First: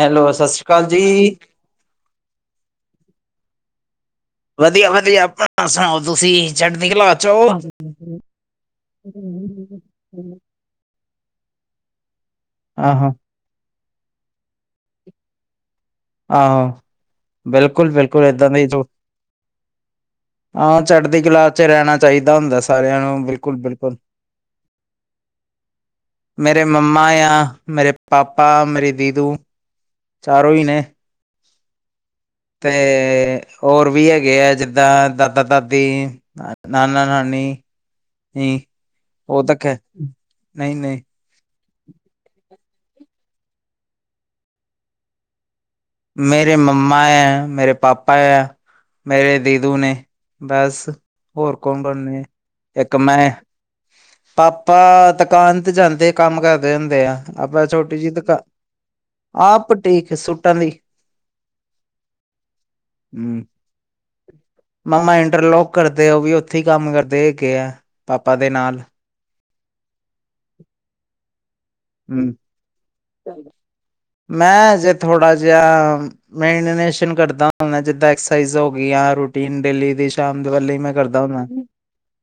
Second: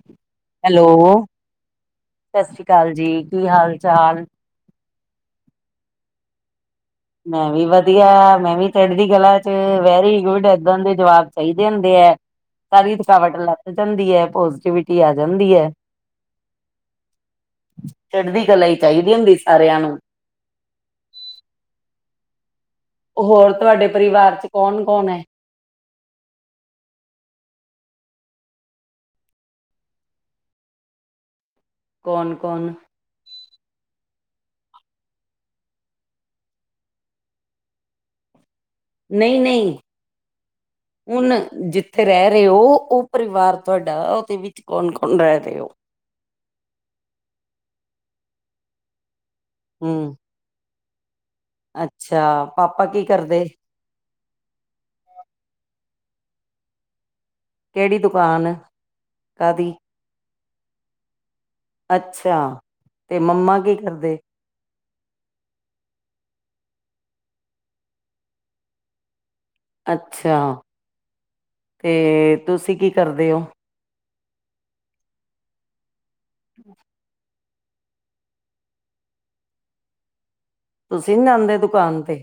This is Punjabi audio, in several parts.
ਹੈਲੋ। ਸਤਿ ਸ਼੍ਰੀ ਅਕਾਲ ਹੈਲੋ, ਜੀ। ਸਸਰੀ ਕਾਲ ਜੀ, ਕੀ ਹਾਲ -ਚਾਲ? ਵਧੀਆ-ਵਧੀਆ, ਆਪਾਂ ਅਸਾਂ ਤੁਸੀਂ ਚੜਦੀ ਕਲਾ? ਚ ਹੋ। ਮੈਂ ਵੀ ਵਧੀਆ, ਮੈਂ ਵੀ ਚੜ੍ਹਦੀਕਲਾ ਚ ਵੈਰੀ ਗੁੱਡ ਏਦਾਂ ਦੇ ਜਵਾਕ ਚਾਹੀਦੇ ਹੁੰਦੇ ਐ, ਸਾਰੀ ਆਹੋ ਥਕਾਵਟ ਲੱ ਥ ਜਾਂਦੀ ਐ, ਪੋਜੀਟੀਵਿਟੀ ਆ ਜਾਂਦੀ ਐ। ਆਹੋ, ਬਿਲਕੁਲ-ਬਿਲਕੁਲ ਏਦਾਂ ਦੇ ਜੋ ਦਿੰਦੀ ਸਾਰਿਆਂ ਨੂੰ ਹਾਂ, ਚੜ੍ਹਦੀਕਲਾ ਚ ਰੈਣਾ ਚਾਈਦਾ ਹੁੰਦਾ ਸਾ ਸਾਰੇਆਂ ਨੂੰ, ਹੋਰ ਤੁਹਾਡੇ ਬਿਲਕੁਲ-ਬਿਲਕੁਲ। ਪਰਿਵਾਰ ਚ ਕੌਣ-ਕੌਣ ਐ, ਮੇਰੇ ਮੰਮਾ ਆ, ਮੇਰੇ ਪਾਪਾ, ਮੇਰੀ ਦੀਦੂ ਚਾਰੋਂ ਈ ਨੇ। ਕੌਨ। ਤੇ। ਹੋਰ ਵੀ ਹੈਗੇ ਆ, ਜਿੱਦਾਂ ਦਾਦਾ-ਦਾਦੀ ਨਾਨਾ-ਨਾਨੀ। ਨੀ, ਔ ਤਾਂ ਨਈ-ਨਈ ਕੈ ਨਈ-ਨਈ ਹੁਣ, ਜਿੱ ਥੇ ਰੈ ਰੇ ਔ, ਔ ਪਰਿਵਾਰ ਤੁਆਡਾ ਔਦੇ ਵਿੱਚ ਕੌਣ ਕੌਣ ਰੈ ਰੇ ਓ? ਮੇਰੇ ਮੰਮਾ ਐ, ਮੇਰੇ ਪਾਪਾ ਐ, ਮੇਰੇ ਦੀਦੂ ਨੇ। ਹੂੰ, ਬਸ, ਹੋਰ ਕੌਣ-ਕੋਣ ਅੱਛਾ ਨੇ, ਪਾਪਾ ਇੱਕ ਕੀ ਮੈਂ ਕਰਦੇ? ਪਾਪਾ ਦਕਾਨ ਤੇ ਜਾਂਦੇ, ਕੰਮ ਕਰਦੇ ਹੁੰਦੇ ਆ। ਆਪਾਂ ਕਿਹੜੀ ਛੋਟੀ ਜੀ ਦਕਾਨ, ਦੁਕਾਨ? ਆ ਕਾਦੀ? ਬਟੀਕ ਸੂਟਾਂ ਦੀ। ਅੱਛਾ, ਤੇ ਮੰਮਾ ਕੀ ਕਰਦੇ? ਮਮਾ ਇੰਟਰਲੋਕ ਕਰਦੇ, ਓਵੀ ਉੱਥੇ ਈ ਕੰਮ ਕਰਦੇ ਹੈਗੇ ਆ, ਪਾਪਾ ਦੇ ਨਾਲ। ਅੱਛਾ, ਤੇ ਹਮ ਤੁਸੀਂ ਕੀ ਕਰਦੇ ਓ? ਮੈਂ, ਹਜੇ ਥੋੜਾ ਜੇਆ ਮੈਂ ਐਨੀਮੇਸ਼ਨ ਕਰਦਾ। ਜਿੱਦਾਂ ਐਕਸਰਸਾਈਜ਼ ਹੋ ਗਿਆ, ਰੂਟੀਨ ਡੇਲੀ ਦੀ। ਦੰਦ ਵਾਲੀ ਮੈਂ ਤੁਸੀਂ ਕਰਦਾ ਨੀ ਹੁੰਦਾ। ਜਾਂਦੇ ਦੁਕਾਨ ਤੇ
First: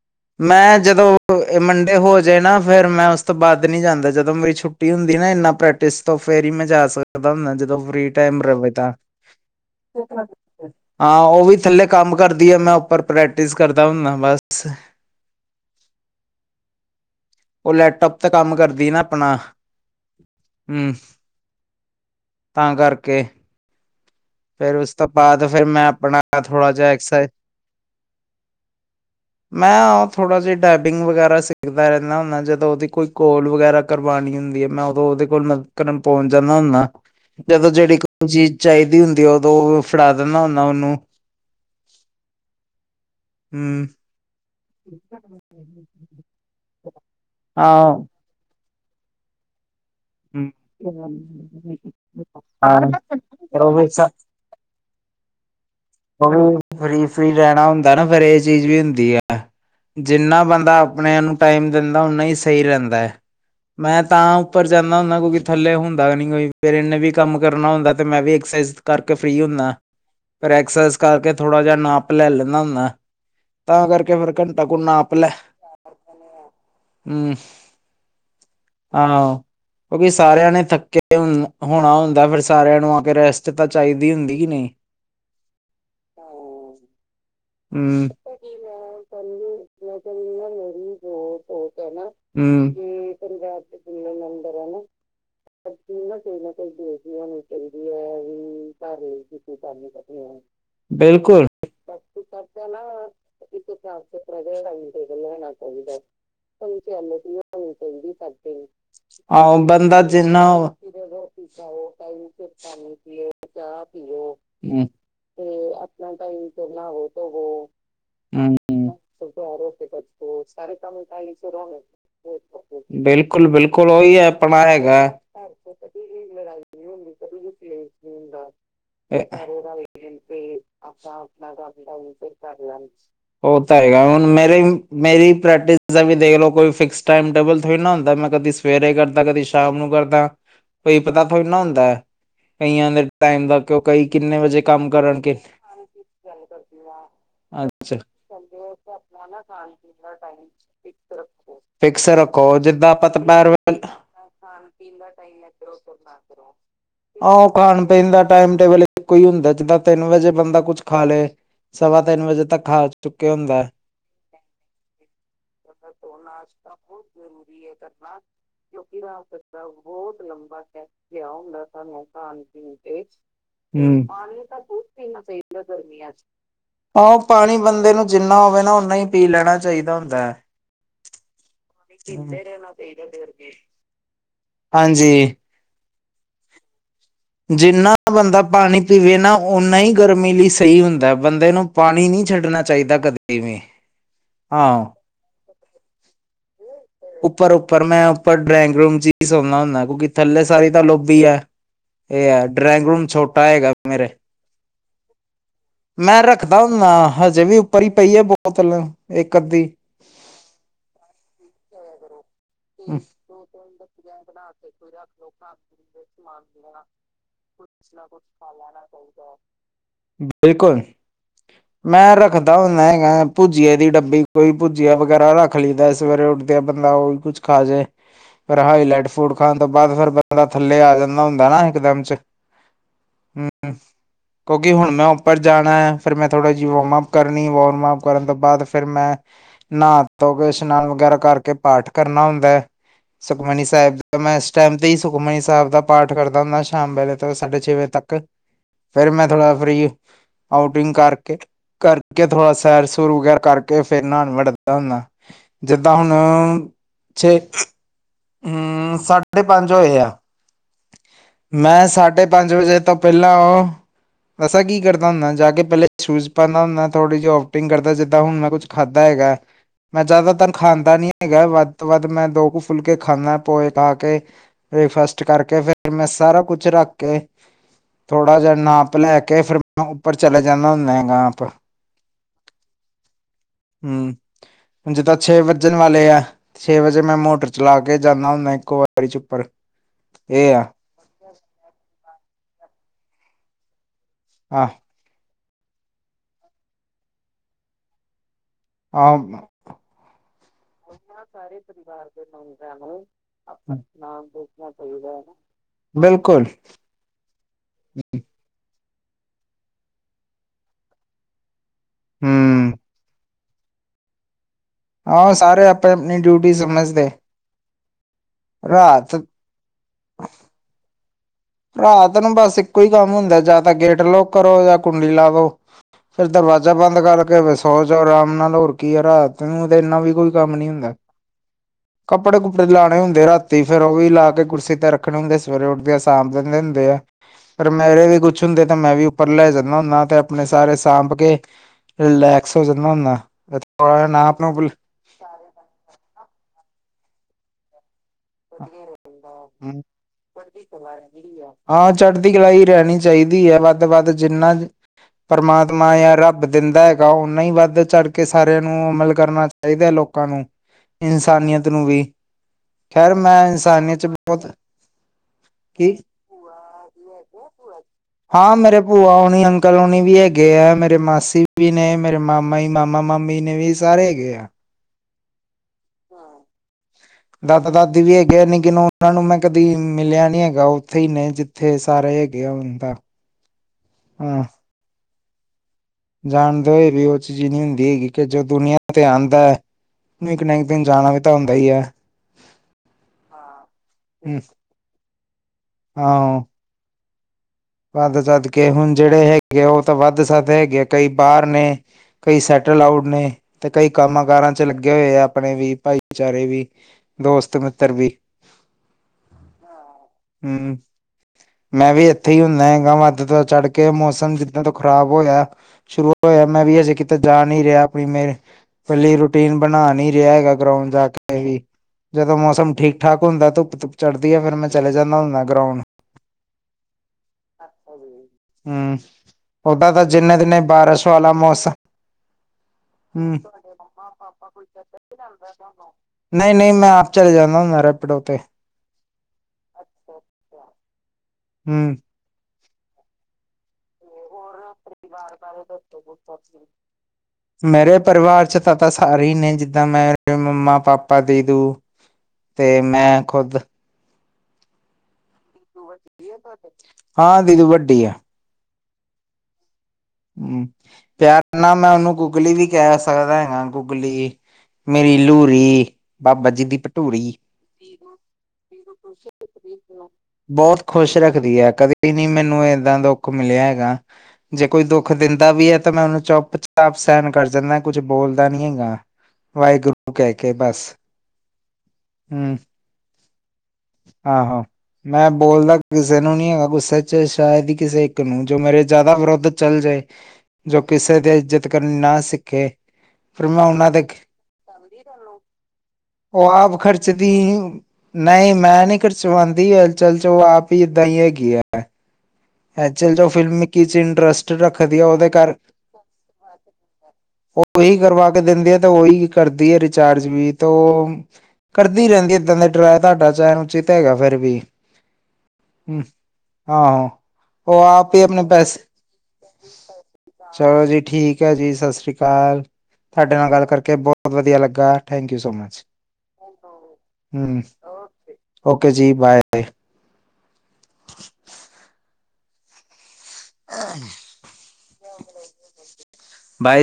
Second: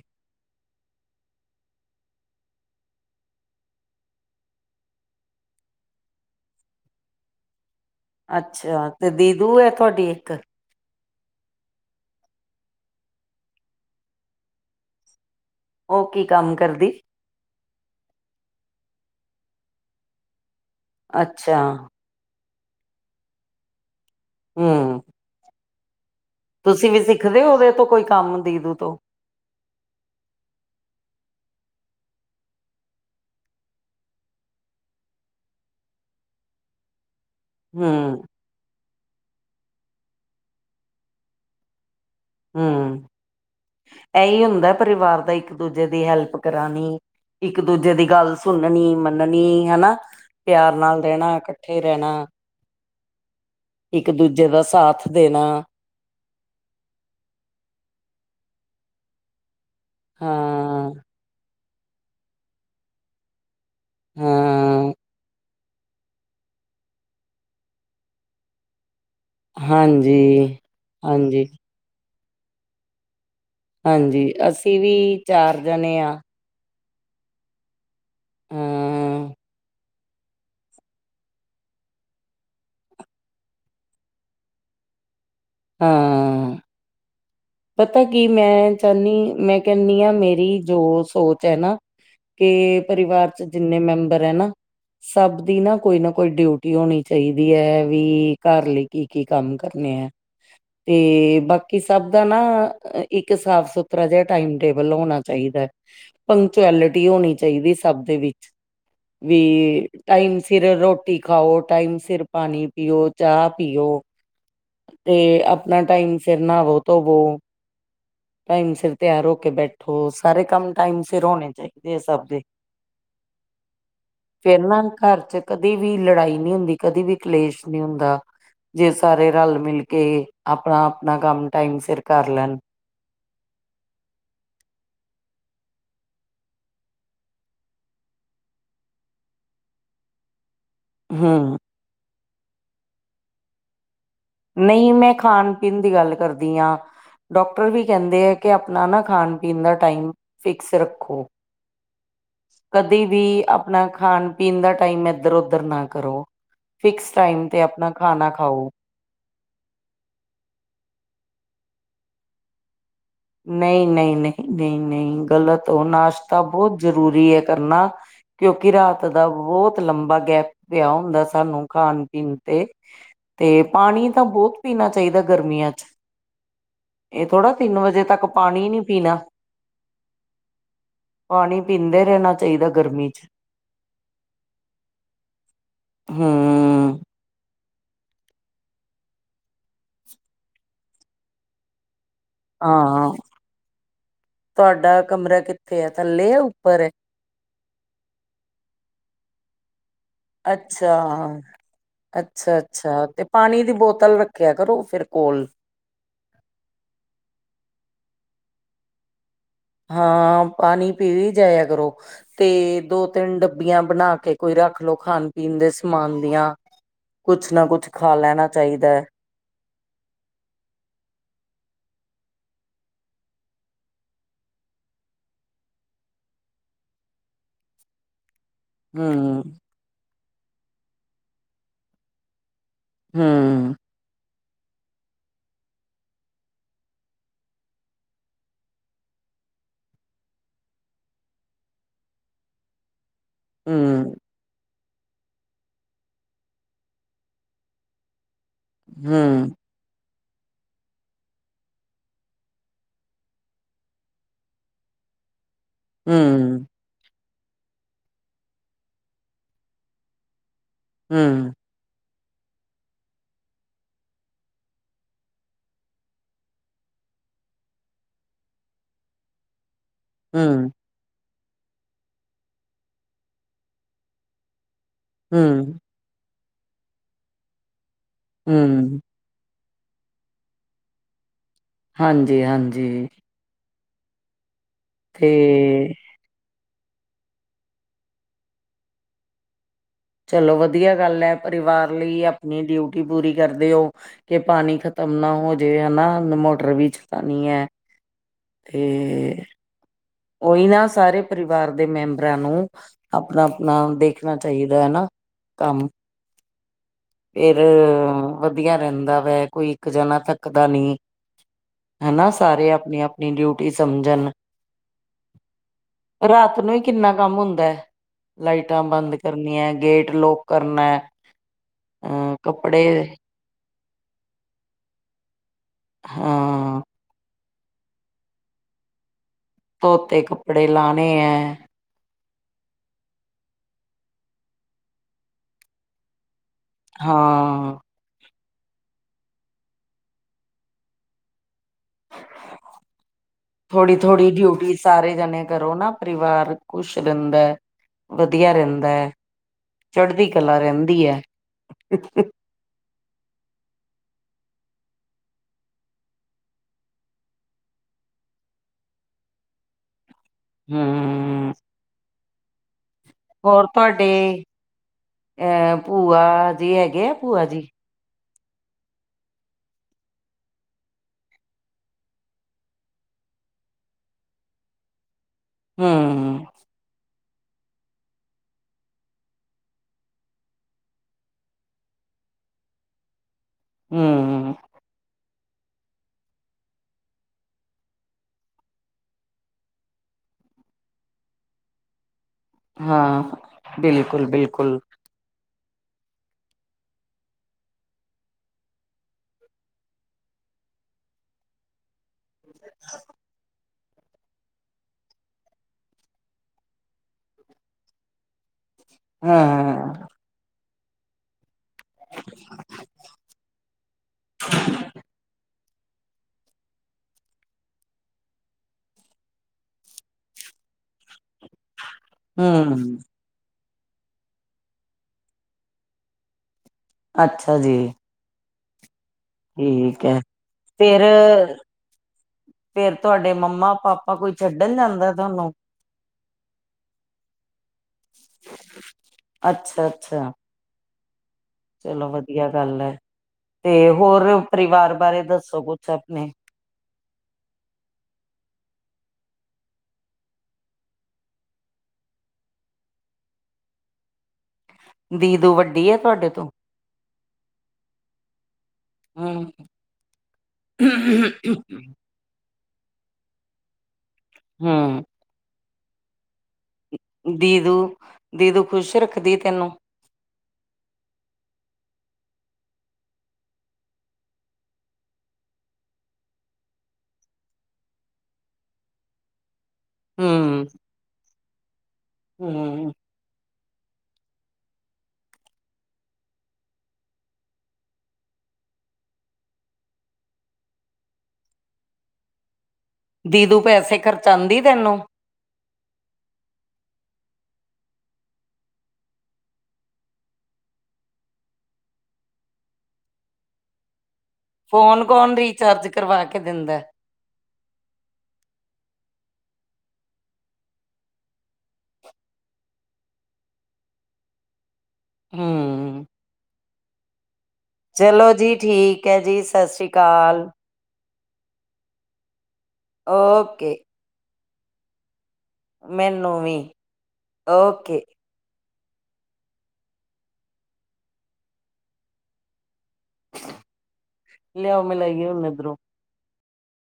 ਮੈਂ ਜਦੋਂ ਏ, ਮੰਡੇ ਹੋ ਜੇ ਨਾ, ਫੇਰ ਮੈਂ ਉਸ ਤੋਂ ਬਾੱਧ ਨੀ ਜਾਂਦਾ। ਜਦੋਂ ਮਰੀ ਛੁੱਟੀ ਹੁੰਦੀ ਨਾ, ਇੰਨਾ ਪ੍ਰੈਕਟਿਸ ਤੋਂ ਫੇਰ ਈ, ਮੈਂ ਜਾ ਸਕਦਾ ਹੁੰਨਾ। ਜਦੋਂ ਫਰੀ ਟਾਈਮ ਰਵੇ ਅੱਛਾ, ਤਾਂ ਤੇ ਦੀਦੂ ਹੈ, ਤੁਆਡੀ ਇੱਕ। ਹਾਂ, ਔ ਵੀ ਥੱਲੇ ਕੰਮ ਕਰਦੀ ਐ। ਮੈਂ ਉੱਪਰ ਪ੍ਰੈਕਟਿਸ ਕਰਦਾ ਹੁੰਨਾ, ਬਸ। ਓਹ ਕੀ ਕੰਮ ਕਰਦੀ? ਓ ਲੈਟਟੋਪ ਤੇ ਕੰਮ ਕਰਦੀ ਨਾ ਆਪਣਾ, ਹੁੰ। ਅੱਛਾ ਤਾਂ ਕਰਕੇ। ਫੇਰ ਉਸ ਹਮ ਤੋਂ, ਬਾਅਦ ਫੇਰ ਮੈਂ ਆਪਣਾ ਥੋੜਾ ਜਿਹਾ ਤੁਸੀਂ ਵੀ ਐਕਸਰ ਸਿੱਖਦੇ ਔ, ਉਦੇ ਤੋਂ ਕੋਈ ਕੰਮ ਦੀਦੂ ਤੋਂ? ਮੈਂ ਔ ਥੋੜਾ ਜਿਆ ਟੈਪਿੰਗ ਵਗੈਰਾ ਸਿੱਖਦਾ ਰੈੱਨਾ ਹੁੰਨਾ, ਜਦੋਂ ਉਦੀ ਕੋਈ ਕੋਲ ਵਗੈਰਾ। ਕਰਵਾਣੀ ਹੁੰਦੀ ਏ, ਮੈਂ ਉਦੋਂ ਉਦੇ ਕੋਲ ਮ ਕਰਨ ਪੋਂਚ ਜਾਂਨਾ ਹੁੰਨਾ। ਜਦੋਂ ਜੜੀ ਹਮ ਕੋਈ ਚੀਜ਼ ਚਾਈਦੀ ਹੁੰਦੀ। ਉਦੋਂ ਫੜਾ ਦਿੰਦਾ ਹੁੰਨਾ, ਔਨੂੰ। ਹੁੰ, ਹਮ ਐ ਈ ਹੁੰਦਾ। ਪਰਿਵਾਰ ਦਾ ਇੱਕ-ਦੂਜੇ ਦੀ ਹੈਲਪ ਕਰਾਣੀ, ਇੱਕ ਦੂਜੇ ਹਾਂ ਦੀ ਗੱਲ ਸ ਸੁਨਨੀ-ਮੰਨਣੀ ਹਨਾ, ਹਮ, ਪਿਆਰ ਨਾਲ ਰੈਣਾ, ਕੱਠੇ ਰੈਣਾ। [unintelligible] ਵੀ ਸ- ਇੱਕ-ਦੂਜੇ ਦਾ ਸਾਥ ਦੇਣਾ। ਔਨੁੰ ਵੀ ਫਰੀ-ਫਰੀ ਰੈਣਾ ਹੁੰਦਾ ਨਾ, ਫੇਰ ਏ ਚੀਜ਼ ਵੀ ਹੁੰਦੀ ਐ। ਜਿੰਨਾ ਬੰਦਾ ਹਾਂ ਅਪਣਿਆਂ ਨੂੰ ਟਾਈਮ ਦਿੰਦਾ, ਓਨਾ ਐ ਸਈ ਰੈਂਦਾ ਐ। ਮੈਂ ਤਾਂ ਉੱਪਰ ਹਾਂ ਜਾਂਨਾ ਹੁੰਨਾ, ਕਿਉਂਕਿ ਥੱਲੇ ਹੁੰਦਾ ਨੀ ਕੋਈ, ਫੇਰ ਏਨੇ ਵੀ ਕੰਮ ਕਰਨਾ ਹੁੰਦਾ ਤੇ ਮੈਂ ਵੀ ਐਕਸਸਾਈਜ ਕਰਕੇ ਫ੍ਰੀ ਹੁੰਨਾ। ਜੀ। ਐਕਸਾਈਜ਼ ਕਰਕੇ, ਥੋੜਾ ਜਾ ਨਾਪ ਲੈ ਲੈਂਨਾ ਹੁੰਨਾ। ਤਾਂ ਕਰਕੇ, ਹਾਂਜੀ, ਫੇਰ ਘੰਟਾ ਅਸੀਂ ਕੁੁੰ ਵੀ ਨਾਪ ਲੈ ਚਾਰ ਜਣੇ ਆ ਹੁੰ, ਆ। ਅ ਕਿਉਂਕਿ ਸਾਰਿਆਂ ਨੇ ਥੱਕੇ ਹੋਣਾ ਹੁੰਦਾ, ਫਿਰ ਸਾਰਿਆਂ ਨੂੰ ਆ ਕੇ ਰੈਸਟ ਤਾਂ ਚਾਹੀਦੀ ਹੁੰਦੀ ਕਿ ਨੀ। ਹਾਂ, ਪਤਾ ਕੀ ਮੈਂ ਚਾਦੀ ਮੈਂ ਕਹਿੰਨੀ ਆ ਮੇਰੀ ਜੋ ਸੋਚ ਐ ਨਾ ਹੂੰ ਕਿ ਪਰਿਵਾਰ ਚ ਜਿੰਨੇ ਮੈਂਬਰ ਐ ਨਾ ਸਭ ਦੀ ਨਾ ਕੋਈ ਨਾ ਕੋਈ ਡਿਊਟੀ ਹੋਣੀ ਚਾਹੀਦੀ ਐ ਵੀ ਘਰ ਲਈ ਕੀ ਕੀ ਕੰਮ ਕਰਨੇ ਆ [inaudible] ਤੇ ਬਿਲਕੁਲ ਬਾਕੀ ਸਭ ਦਾ ਨਾ ਇੱਕ ਸਾਫ ਸੁਥਰਾ ਜਿਹਾ ਟਾਈਮ ਟੇਬਲ ਹੋਣਾ ਚਾਹੀਦਾ। ਪੰਕਚੁਐਲਿਟੀ ਹੋਣੀ ਚਾਹੀਦੀ ਸਭ ਦੇ ਵਿੱਚ, ਆਹੋ ਵੀ ਬੰਦਾ ਟਾਈਮ ਜਿੰਨਾ ਸਿਰ ਰੋਟੀ ਖਾਓ ਟਾਈਮ ਸਿਰ ਪਾਣੀ ਪੀਓ ਚਾਹ ਪੀਓ। ਹੂੰ ਤੇ ਆਪਣਾ ਟਾਈਮ ਸਿਰ ਨਾਵੋ ਧੋਵੋ ਹੂੰ ਟਾਈਮ ਸਿਰ ਤਿਆਰ ਹੋ ਕੇ ਬੈਠੋ ਸਾਰੇ ਕੰਮ ਟਾਈਮ ਸਿਰ ਹੋਣੇ ਚਾਹੀਦੇ ਸਭ ਦੇ ਬਿਲਕੁਲ ਬਿਲਕੁਲ ਉਹੀ ਫੇਰ ਆਪਣਾ ਨਾ ਹੈਗਾ ਘਰ ਚ ਕਦੇ ਵੀ ਲੜਾਈ ਨੀ ਹੁੰਦੀ ਕਦੇ ਵੀ ਕਲੇਸ਼ ਨੀ ਹੁੰਦਾ, ਜੇ ਸਾਰੇ ਰਲ ਮਿਲ ਕੇ ਆਪਣਾ ਆਪਣਾ ਕੰਮ [inaudible] ਟਾਈਮ ਸਿਰ ਕਰ ਲੈਣ ਉਹ ਤਾਂ ਹੈਗਾ ਹੁਣ ਮੇਰੀ ਮੇਰੀ ਪ੍ਰੈਕਟਿਸ ਦਾ ਵੀ ਦੇਖ ਲੋ ਕੋਈ ਫਿਕਸ ਟੈਮ ਟੇਬਲ ਥੋੜੀ ਨਾ ਹੁੰਦਾ ਮੈਂ ਕਦੀ ਸਵੇਰੇ ਕਰਦਾ ਕਦੀ ਸ਼ਾਮ ਨੂੰ ਕਰਦਾ ਕਈ ਪਤਾ ਥੋੜੀ ਹਮ ਹੁੰਦਾ ਐ, ਕਈਆਂ ਦੇ ਟਾਈਮ ਦਾ ਕਿਉ ਕਈ ਕਿੰਨੇ ਵਜੇ ਕੰਮ ਕਰਨ ਕਿ ਪਿੰਨ ਦੀ ਗੱਲ ਕਰਦੀ ਆ ਡਾਕਟਰ ਵੀ ਅੱਛਾ ਕਹਿੰਦੇ ਆ ਕਿ ਆਪਣਾ ਨਾ ਖਾਣ ਪੀਣ ਦਾ ਟਾਈਮ ਫਿਕਸ ਰੱਖੋ। ਫਿਕਸ ਰੱਖੋ ਜਿੱਦਾਂ ਕਦੇ ਆਪਾਂ ਵੀ ਦੁਪਹਿਰ ਆਪਣਾ ਖਾਣ ਪੀਣ ਦਾ ਟਾਈਮ ਏਧਰ ਉਧਰ ਨਾ ਕਰੋ। ਫਿਕਸ ਟਾਈਮ ਤੇ ਆਪਣਾ ਖਾਣਾ ਖਾਓ। ਕੋਈ ਹੁੰਦਾ ਜਿੱਦਾਂ ਤਿੰਨ ਵਜੇ ਬੰਦਾ ਕੁਛ ਖਾ ਲਏ, ਸਵਾ ਤਿੰਨ ਵਜੇ ਤੱਕ ਖਾ ਚੁੱਕੇ ਹੁੰਦਾ ਨਈ-ਨਈ-ਨਈ-ਨਈ-ਨਈ ਗਲਤ ਉਹ ਨਾਸ਼ਤਾ ਬਹੁਤ ਜ਼ਰੂਰੀ ਐ ਕਰਨਾ। ਕਿਉਂਕਿ ਰਾਤ ਦਾ ਬਹੁਤ ਲੰਬਾ ਗੈਪ ਪਿਆ ਹੁੰਦਾ ਸਾਨੂੰ ਖਾਣ ਪੀਣ ਤੇ ਤੇ ਹਮ ਪਾਣੀ ਤਾਂ ਬਹੁਤ ਪੀਣਾ ਚਾਹੀਦਾ ਗਰਮੀਆਂ ਚ ਹਾਂ ਇਹ ਥੋੜਾ ਪਾਣੀ ਤਿੰਨ ਬੰਦੇ ਵਜੇ ਨੂੰ ਤੱਕ ਜਿੰਨਾ ਹੋਵੇ ਪਾਣੀ ਨਾ ਨੀ ਓਨਾ ਈ ਪੀਣਾ ਪੀ ਲੈਣਾ ਚਾਹੀਦਾ ਹੁੰਦਾ ਐ। ਪਾਣੀ ਪੀਂਦੇ ਰਹਿਣਾ ਚਾਹੀਦਾ ਗਰਮੀ ਚ, ਹਾਂਜੀ, ਹੂੰ, ਜਿੰਨਾ ਬੰਦਾ ਪਾਣੀ ਪੀਵੇ ਨਾ ਓਨਾ ਹੀ ਗਰਮੀ ਲਈ ਸਈ ਹੁੰਦਾ ਬੰਦੇ ਨੂੰ ਪਾਣੀ ਨੀ ਛੱਡਣਾ ਚਾਹੀਦਾ ਹਾਂ ਕਦੇ ਵੀ ਹਾਂ। ਤੁਹਾਡਾ ਕਮਰਾ ਕਿੱਥੇ ਆ ਥੱਲੇ ਆ ਜਾ ਉੱਪਰ ਐ। ਉੱਪਰ ਉੱਪਰ ਮੈਂ ਉੱਪਰ ਡਰਾਇੰਗ ਰੂਮ ਚ ਈ ਸੌਦਾ ਹੁੰਦਾ ਕਿਉਂਕਿ ਥੱਲੇ ਸਾਰੀ ਤਾਂ ਅੱਛਾ ਲੋਭੀ ਐ। ਅੱਛਾ ਅੱਛਾ ਤੇ ਪਾਣੀ ਦੀ ਮੇਰੇ ਬੋਤਲ ਰੱਖਿਆ ਕਰੋ ਫਿਰ ਕੋਲ ਮੈਂ ਰੱਖਦਾ ਹੁੰਨਾ ਹਜੇ ਵੀ ਉੱਪਰ ਹੀ ਪਈ ਐ ਬੋਤਲ ਇੱਕ ਅੱਧੀ ਹਾਂ ਪਾਣੀ ਪੀ ਵੀ ਜਾਇਆ ਕਰੋ। ਤੇ ਦੋ ਤਿੰਨ ਡੱਬੀਆਂ ਬਣਾ ਕੇ ਕੋਈ ਰੱਖ ਲਓ ਖਾਣ ਪੀਣ ਦੇ ਸਮਾਨ ਦੀਆਂ। ਕੁਛ ਨਾ ਕੁਛ ਖਾ ਲੈਣਾ ਚਾਹੀਦਾ ਏ ਬਿਲਕੁਲ ਮੈਂ ਰੱਖਦਾ ਹੁੰਦਾ ਜਾਂ ਭੁਜੀਏ ਦੀ ਡੱਬੀ ਕੋਈ ਭੁੱਜੀਆ ਵਗੈਰਾ ਰੱਖ ਲਈਦਾ ਸਵੇਰੇ ਉਠ ਤੇ ਬੰਦਾ ਉਹੀ ਕੁਛ ਖਾ ਜੇ, ਪਰ ਹਾਈ ਲਟ ਫੂਡ ਹਮ ਖਾਣ ਤੋਂ ਪੰਜ ਸੋ ਰੁਪਏ ਨਾਲ ਥੱਲੇ ਆ ਜਾਂਦਾ ਹੁੰਦਾ ਨਾ ਇਕਦਮ 'ਚ ਹਮ ਕਿਉਂਕਿ ਹੁਣ ਮੈਂ ਉੱਪਰ ਜਾਣਾ ਫਿਰ ਮੈਂ ਥੋੜ੍ਹਾ ਜਿਹੀ ਵਾਰਮਅੱਪ ਕਰਨੀ ਵਾਰਮਅੱਪ ਕਰਨ ਤੋਂ ਬਾਅਦ ਫਿਰ ਮੈਂ ਨਹਾ ਧੋ ਕੇ ਇਸ਼ਨਾਨ ਵਗੈਰਾ ਕਰਕੇ ਪਾਠ ਕਰਨਾ ਹੁਣ ਬੈ ਸੁਖਮਨੀ ਸਾਹਿਬ ਹਮ ਦਾ ਮੈਂ ਇਸ ਟਾਈਮ ਤੇਹੀ ਸੁਖਮਨੀ ਸਾਹਿਬ ਦਾ ਪਾਠ ਕਰਦਾ ਹੁੰਦਾ ਸ਼ਾਮ ਵੇਲੇ ਤੋਂ ਸਾਢੇ ਛੇ ਵਜੇ ਤੱਕ ਫੇਰ ਮੈਂ ਹਮ ਥੋੜ੍ਹਾ ਫਰੀ ਆਊਟਿੰਗ ਕਰਕੇ, ਕਰਕੇ ਥੋੜਾ ਸੈਰ ਸੁਰ ਵਗੈਰਾ ਕਰਕੇ ਫੇਰ ਨਾਨ ਵਰ ਵੜਦਾ ਹੁੰਦਾ ਜਿੱਦਾਂ ਹੁਣ ਹਮ ਛੇ, ਹਮ ਸਾਢੇ ਪੰਜ ਹੋਏ ਆ ਹਮ ਮੈਂ ਸਾਢੇ ਪੰਜ ਵਜੇ ਤੋਂ ਪਹਿਲੋਂ ਦਸਾ ਕੀ ਕਰਦਾ ਹੁੰਦਾ ਜਾ ਕੇ ਪਹਿਲੇ ਸ਼ੂਜ ਪਾਉਂਦਾ ਹੁੰਦਾ ਥੋੜੀ ਜਿਹੀ ਆਊਟਿੰਗ ਕਰਦਾ ਜਿੱਦਾਂ ਹੁਣ ਮੈਂ ਕੁਛ ਖਾਧਾ ਹੈਗਾ, ਮੈਂ ਜਿਆਦਾਤਰ ਹਮ ਖਾਂਦਾ ਨੀ ਹੈਗਾ ਵੱਧ ਉਸ ਤੋਂ ਬਾਅਦ ਮੈਂ ਦੋ ਕੁ ਫੁਲਕੇ ਖਾਂਦਾ ਪੋਏ ਖਾ ਕੇ ਬ੍ਰੇਕਫਾਸਟ ਕਰਕੇ ਹਮ ਫੇਰ ਫਿਰ ਮੈਂ ਸਾਰਾ ਕੁਛ ਰੱਖ ਕੇ ਥੋੜਾ ਜਿਹਾ ਨਾਪ ਹਮ ਲੈ ਕੇ ਫੇਰ ਮੈਂ ਉੱਪਰ ਚਲਾ ਜਾਨਾ ਹੁੰਦਾ ਹੈਗਾ ਅਗਾਂਹ ਪਰ ਹਾਂਜੀ- ਹਾਂਜੀ ਹਮ ਹੁਣ ਜਿੱਦਾਂ ਤੇ ਛੇ ਵਜਨ ਵਾਲੇ ਐ ਛੇ ਵਜੇ ਮੈਂ ਮੋਟਰ ਚਲਾ ਕੇ ਜਾਂਦਾ ਹੁੰਦਾ ਇੱਕੋ ਵਾਰੀ 'ਚ ਉੱਪਰ ਇਹ ਚਲੋ ਆ ਵਧੀਆ ਗੱਲ ਹੈ ਪਰਿਵਾਰ ਲਈ ਆਪਣੀ ਡਿਊਟੀ ਪੂਰੀ ਕਰਦੇ ਹੋ ਕਿ ਆਹ ਪਾਣੀ ਖਤਮ ਤਮਨਾ ਹੋ ਜੇ ਹਨਾ ਮੋਟਰ ਵੀ ਚਲਾਉਣੀ ਹੈ ਆਹ ਤੇ ਓਈਨਾ ਸ ਸਾਰੇ ਪਰਿਵਾਰ ਦੇ ਮੈਂਬਰਾਂ ਨੂੰ ਆਪਣਾ ਆਪਣਾ ਦੇਖਣਾ ਚਾਹੀਦਾ ਹੈਨਾ ਬਿਲਕੁਲ ਫਿਰ ਵਧੀਆ ਰਹਿੰਦਾ ਵੈ ਕੋਈ ਇੱਕ ਜਾਣਾ ਤੱਕਦਾ ਨਹੀਂ ਹੈਨਾ ਸਾਰੇ ਹਮ ਆਪਣੀ ਆਪਣੀ ਡਿਊਟੀ ਸਮਝਣ ਹਾਂ ਸਾਰੇ ਆਪਣੀ ਆਪਣੀ ਡਿਊਟੀ ਰਾਤ ਨੂੰ ਸਮਝਦੇ ਕਿੰਨਾ ਕੰਮ ਹੁੰਦਾ ਹੈ ਲਾਈਟਾਂ ਰਾਤ ਬੰਦ ਕਰਨੀਆਂ, ਗੇਟ ਲੋਕ ਕਰਨਾ ਰਾਤ ਨੂੰ ਅਹ ਬਸ ਇੱਕੋ ਹੀ ਕੰਮ ਕੱਪੜੇ ਹੁੰਦਾ ਜਾਂ ਤਾਂ ਗੇਟਲੋਕ ਕਰੋ ਜਾਂ ਕੁੰਡੀ ਲਾ ਦੋ ਫਿਰ ਦਰਵਾਜ਼ਾ ਹਾਂ ਬੰਦ ਕਰਕੇ ਸੋ ਜਾਓ ਆਰਾਮ ਨਾਲ ਹੋਰ ਕੀ ਹੈ ਰਾਤ ਤੈਨੂੰ ਤੇ ਇੰਨਾ ਵੀ ਧੋਤੇ ਕੋਈ ਕੰਮ ਕੱਪੜੇ ਨੀ ਹੁੰਦਾ ਲਾਣੇ ਹੈ ਕੱਪੜੇ ਕੁੱਪੜੇ ਲਾਣੇ ਹੁੰਦੇ ਰਾਤੀ ਫਿਰ ਉਹ ਵੀ ਲਾ ਕੇ ਕੁਰਸੀ ਤੇ ਰੱਖਣੇ ਹੁੰਦੇ ਸਵੇਰੇ ਉੱਠਦਿਆ ਸਾਂਭ ਦਿੰਦੇ ਫਿਰ ਹਾਂ ਮੇਰੇ ਵੀ ਕੁਛ ਹੁੰਦੇ ਤੇ ਮੈਂ ਵੀ ਉੱਪਰ ਲੈ ਜਾਂਦਾ ਹੁੰਦਾ ਤੇ ਆਪਣੇ ਸਾਰੇ ਸਾਂਭ ਕੇ ਥੋੜਾ ਰਿਲੈਕਸ ਹੋ ਜਾਂਦਾ ਹੁੰਦਾ ਫੇਰ ਥੋੜ੍ਹੀ ਥੋੜਾ ਥੋੜ੍ਹੀ ਨਾਮ ਨੂਮ ਡਿਊਟੀ ਸਾਰੇ ਜਾਣੇ ਕਰੋ ਨਾ ਪਰਿਵਾਰ ਖੁਸ਼ ਰਹਿੰਦਾ ਹੈ ਵਧੀਆ ਰਹਿੰਦਾ ਚੜ੍ਹਦੀ ਕਲਾ ਰਹਿੰਦੀ ਹੈ ਹਾਂ ਚੜਦੀ ਕਲਾਈ ਰਹਿਣੀ ਚਾਹੀਦੀ ਹੈ ਵੱਧ ਤੋਂ ਵੱਧ ਜਿੰਨਾ ਪਰਮਾਤਮਾ ਜਾਂ ਰੱਬ ਦਿੰਦਾ ਹੈਗਾ ਓਨਾ ਵੱਧ ਚੜ੍ਹ ਕੇ ਸਾਰਿਆਂ ਨੂੰ ਅਮਲ ਕਰਨਾ ਚਾਹੀਦਾ ਲੋਕਾਂ ਨੂੰ ਹੂੰ, ਇਨਸਾਨੀਅਤ ਨੂੰ ਵੀ ਖੈਰ ਮੈਂ ਹੋਰ ਇਨਸਾਨੀਅਤ ਚ ਤੁਹਾਡੇ ਬਹੁਤ ਅਹ ਕੀ ਭੂਆ ਜੀ ਹੈਗੇ ਭੂਆ ਜੀ ਹਾਂ ਮੇਰੇ ਭੂਆ ਹੋਣੀ ਅੰਕਲ ਹੋਣੀ ਵੀ ਹੈਗੇ ਆ ਮੇਰੇ ਮਾਸੀ ਵੀ ਨੇ ਮੇਰੇ ਮਾਮਾ ਜੀ ਮਾਮਾ ਮਾਮੀ ਮਹੀਨੇ ਵੀ ਸਾਰੇ ਹੈਗੇ ਆ। ਹੂੰ। ਦਾਦਾ- ਦਾਦੀ ਵੀ ਹੈਗੇ ਆ ਨਕਿਨ ਉਹਨਾਂ ਨੂੰ ਮੈਂ ਕਦੀ ਮਿਲਿਆ ਨੀ ਹੈਗਾ ਉੱਥੇ ਹੀ ਨੇ ਜਿ- ਥੇ ਸਾਰੇ ਹੈਗੇ ਆ ਹੁਣ ਤਾਂ, ਹਾਂ। ਹੂੰ, ਜਾਣਦੇ ਹੋ ਵੀ ਉਹ ਚੀਜ਼ ਨਹੀਂ ਹੁੰਦੀ ਹੈਗੀ ਕਿ ਜੋ ਦੁਨੀਆਂ ਤੇ ਆਂਦਾ ਹੈ। ਇੱਕ ਨਾ ਇੱਕ ਦਿਨ ਜਾਣਾ ਵੀ ਤਾਂ ਹੁੰਦਾ ਹੀ ਹੈ। ਹਾਂ ਬਿਲਕੁਲ- ਬਿਲਕੁਲ। ਹਾਂ ਉਹ। ਵੱਧ ਸਦ ਕੇ ਹੁਣ ਜਿਹੜੇ ਹੈਗੇ ਉਹ ਤਾਂ ਵੱਧ ਸਦ ਹੈਗੇ ਆ ਕਈ ਬਾਹਰ ਨੇ ਕਈ ਸੈਟਲ ਆਊਡ ਨੇ, ਤੇ ਕਈ ਕੰਮ ਕਾਰਾਂ ਚ ਲੱਗੇ ਹੋਏ ਆ ਆਪਣੇ ਵੀ ਭਾਈਚਾਰੇ ਵੀ। ਦੋਸਤ- ਮਿੱਤਰ ਵੀ। ਆ ਹਾਂ। ਹੂੰ, ਮੈਂ ਉੱਥੇ ਹੀ ਹੁੰਦਾ ਹੈਗਾ ਵੱਧ ਤੋਂ ਚੜ ਕੇ ਮੌਸਮ ਜਿੱਦਾਂ ਤੋਂ ਖ਼ਰਾਬ ਹੋਇਆ, ਸ਼ੁਰੂ ਹੋਇਆ ਮੈਂ ਵੀ ਅਜੇ ਕਿਤੇ ਜਾ ਨਹੀਂ ਰਿਹਾ ਆਪਣੀ ਮੇਰੇ ਪਹਿਲੀ ਰੂਟੀਨ ਬਣਾ ਨੀ ਰੇਹਾ ਹੈਗਾ ਗਰਾਉਂਡ ਜਾ ਕੇ ਵੀ। ਜਦੋਂ ਮੌਸਮ ਹੂੰ, ਠੀਕ- ਠਾਕ ਹੁੰਦਾ ਧੁੱਪ- ਧੁੱਪ ਚੜਦੀ ਹੈ ਫੇਰ ਮੈਂ ਚਲੇ ਜਾਂਦਾ ਹੁੰਦਾ ਗਰਾਉਂਡ। ਅੱਛਾ ਜੀ। ਹੂੰ ਓਦਾਂ ਦਾ ਠੀਕ ਐ। ਜਿੰਨੇ ਦਿਨੇ ਫੇਰ ਬਾਰਸ਼ ਵਾਲਾ ਮੌਸਮ ਫੇਰ ਤੁਹਾਡੇ ਮੰਮਾ- ਪਾਪਾ ਕੋਈ ਛੱਡਣ ਜਾਂਦਾ ਤੁਹਾਨੂੰ। ਨਹੀਂ- ਨਹੀਂ ਮੈਂ ਆਪ ਚਲੇ ਜਾਂਦਾ ਮੇਰਾ ਅੱਛਾ- ਅੱਛਾ। ਹੂੰ ਚਲੋ ਵਧੀਆ ਗੱਲ ਹੈ, ਤੇ ਹੋਰ? ਅਪਣੇ ਪਰਿਵਾਰ ਬਾਰੇ ਦੱਸੋ ਕੁਛ ਤੁਸੀ। ਮੇਰੇ ਪਰਿਵਾਰ ਚ ਤਾਂ- ਤਾਂ ਸਾਰੇ ਹੀ ਨੇ ਜਿੱਦਾਂ ਮੈਂ, ਮੰਮਾ- ਪਾਪਾ ਦੀਦੂ। ਤੇ ਮੈਂ ਖੁਦ। ਦੀਦੂ ਵਡ- ਹਾਂ ਦੀਦੀ ਵੱਡੀ ਆ। ਹਾਂ। ਹੂੰ ਪਿਆਰ ਨਾਲ ਮੈਂ ਉਹਨੂੰ ਗੁਗਲੀ ਵੀ ਕਹਿ ਸਕਦਾ ਹੈਗਾ ਗੁਗਲੀ, ਹੂੰ, ਮੇਰੀ। ਲੂਰੀ, ਬਾਬਾ ਜੀ ਦੀ ਭਟੂਰੀ ਦੀਦੂ, ਦੀਦੂ ਖੁਸ਼ ਰੱਖਦੀ ਤੈਨੂੰ। ਬਹੁਤ ਖੁਸ਼ ਰੱਖਦੀ ਹੈ ਕਦੇ ਨੀ ਮੈਨੂੰ ਏਦਾਂ ਦੁੱਖ ਮਿਲਿਆ ਹੈਗਾ। ਜੇ ਕੋਈ ਦੁੱਖ ਦਿੰਦਾ ਵੀ ਹੈ ਤਾਂ ਮੈਂ ਉਹਨੂੰ ਚੁਪ- ਚਾਪ ਸਹਿਣ ਕਰ ਜਾਂਦਾ ਕੁਛ ਬੋਲਦਾ ਨੀ ਹੈਗਾ। ਵਾਹਿਗੁਰੂ ਕਹਿ ਕੇ ਹੂੰ। ਬਸ, ਹੂੰ। ਆ ਹੋ। ਮੈਂ ਬੋਲਦਾ ਕਿਸੇ ਨੂੰ ਨਹੀਂ ਹੈਗਾ ਗੁੱਸੇ ਚ, ਸ਼ਾਇਦ ਹੀ ਕਿਸੇ ਇੱਕ ਨੂੰ, ਜੋ ਮੇਰੇ ਜ਼ਿਆਦਾ ਵਿਰੁੱਧ ਚੱਲ ਜਾਏ। ਜੋ ਕਿਸੇ ਦੀ ਇੱਜ਼ਤ ਕਰਨੀ ਨਾ ਸਿੱਖੇ। ਫਿਰ ਦੀਦੂ ਮੈਂ ਉਹਨਾਂ ਪੈਸੇ ਦੇ ਖਰਚਾਉਂਦੀ ਤੈਨੂੰ? ਉਹ ਆਪ ਖਰਚਦੀ ਨ ਹੀ ਮੈ- ਮੈਂ ਨੀ ਖਚਵਾਉਂਦੀ ਅਚਲ ਚ ਉਹ ਆਪ ਹੀ ਏਦਾਂ ਈ ਹੈਗੀ ਹੈ। ਲ ਚ [unintelligible] ਫਿਲਮ ਇੰਰੇਸਟ। ਫੋਨ ਕੌਣ ਰੀਚਾਰਜ ਕਰਵਾ ਕੇ ਦਿੰਦਾ ਐ। ਉਹੀ ਕਰਵਾ ਕੇ ਦਿੰਦੀ ਹੈ ਤਾਂ ਉਹੀ ਕਰਦੀ ਹੈ ਰਿਚਾਰਜ ਵੀ। ਕਰਦੀ ਰਹਿੰਦੀ ਏਦਾਂ ਦੇ ਡਰਾਏ ਤੁਹਾਡਾ ਚੈਨ ਚਿੱਤ ਹੈਗਾ ਫੇਰ ਵੀ। ਹੂੰ ਆਹ, ਚਲੋ ਜੀ ਠੀਕ ਐ ਜੀ ਸਤਿ ਸ਼੍ਰੀ ਅਕਾਲ। ਚਲੋ ਜੀ ਠੀਕ ਐ ਜੀ ਸਤਿ ਸ੍ਰੀ ਅਕਾਲ, ਤੁਹਾਡੇ ਨਾਲ ਗੱਲ ਓਕੇ, ਕਰਕੇ ਬੋਤ ਬੋਤ ਵਧੀਆ ਲੱਗਾ ਥੈਂਕ ਯੂ ਸੋ ਮੰਚ ਮੈਨੂੰ ਵੀ ਓਕੇ, ਓਕੇ ਜੀ ਬਾਏ। [inaudible] ਲਿਆਓ ਮਿਲਾਈਏ ਹੁਣ ਐਧਰੋ। ਬਾਏ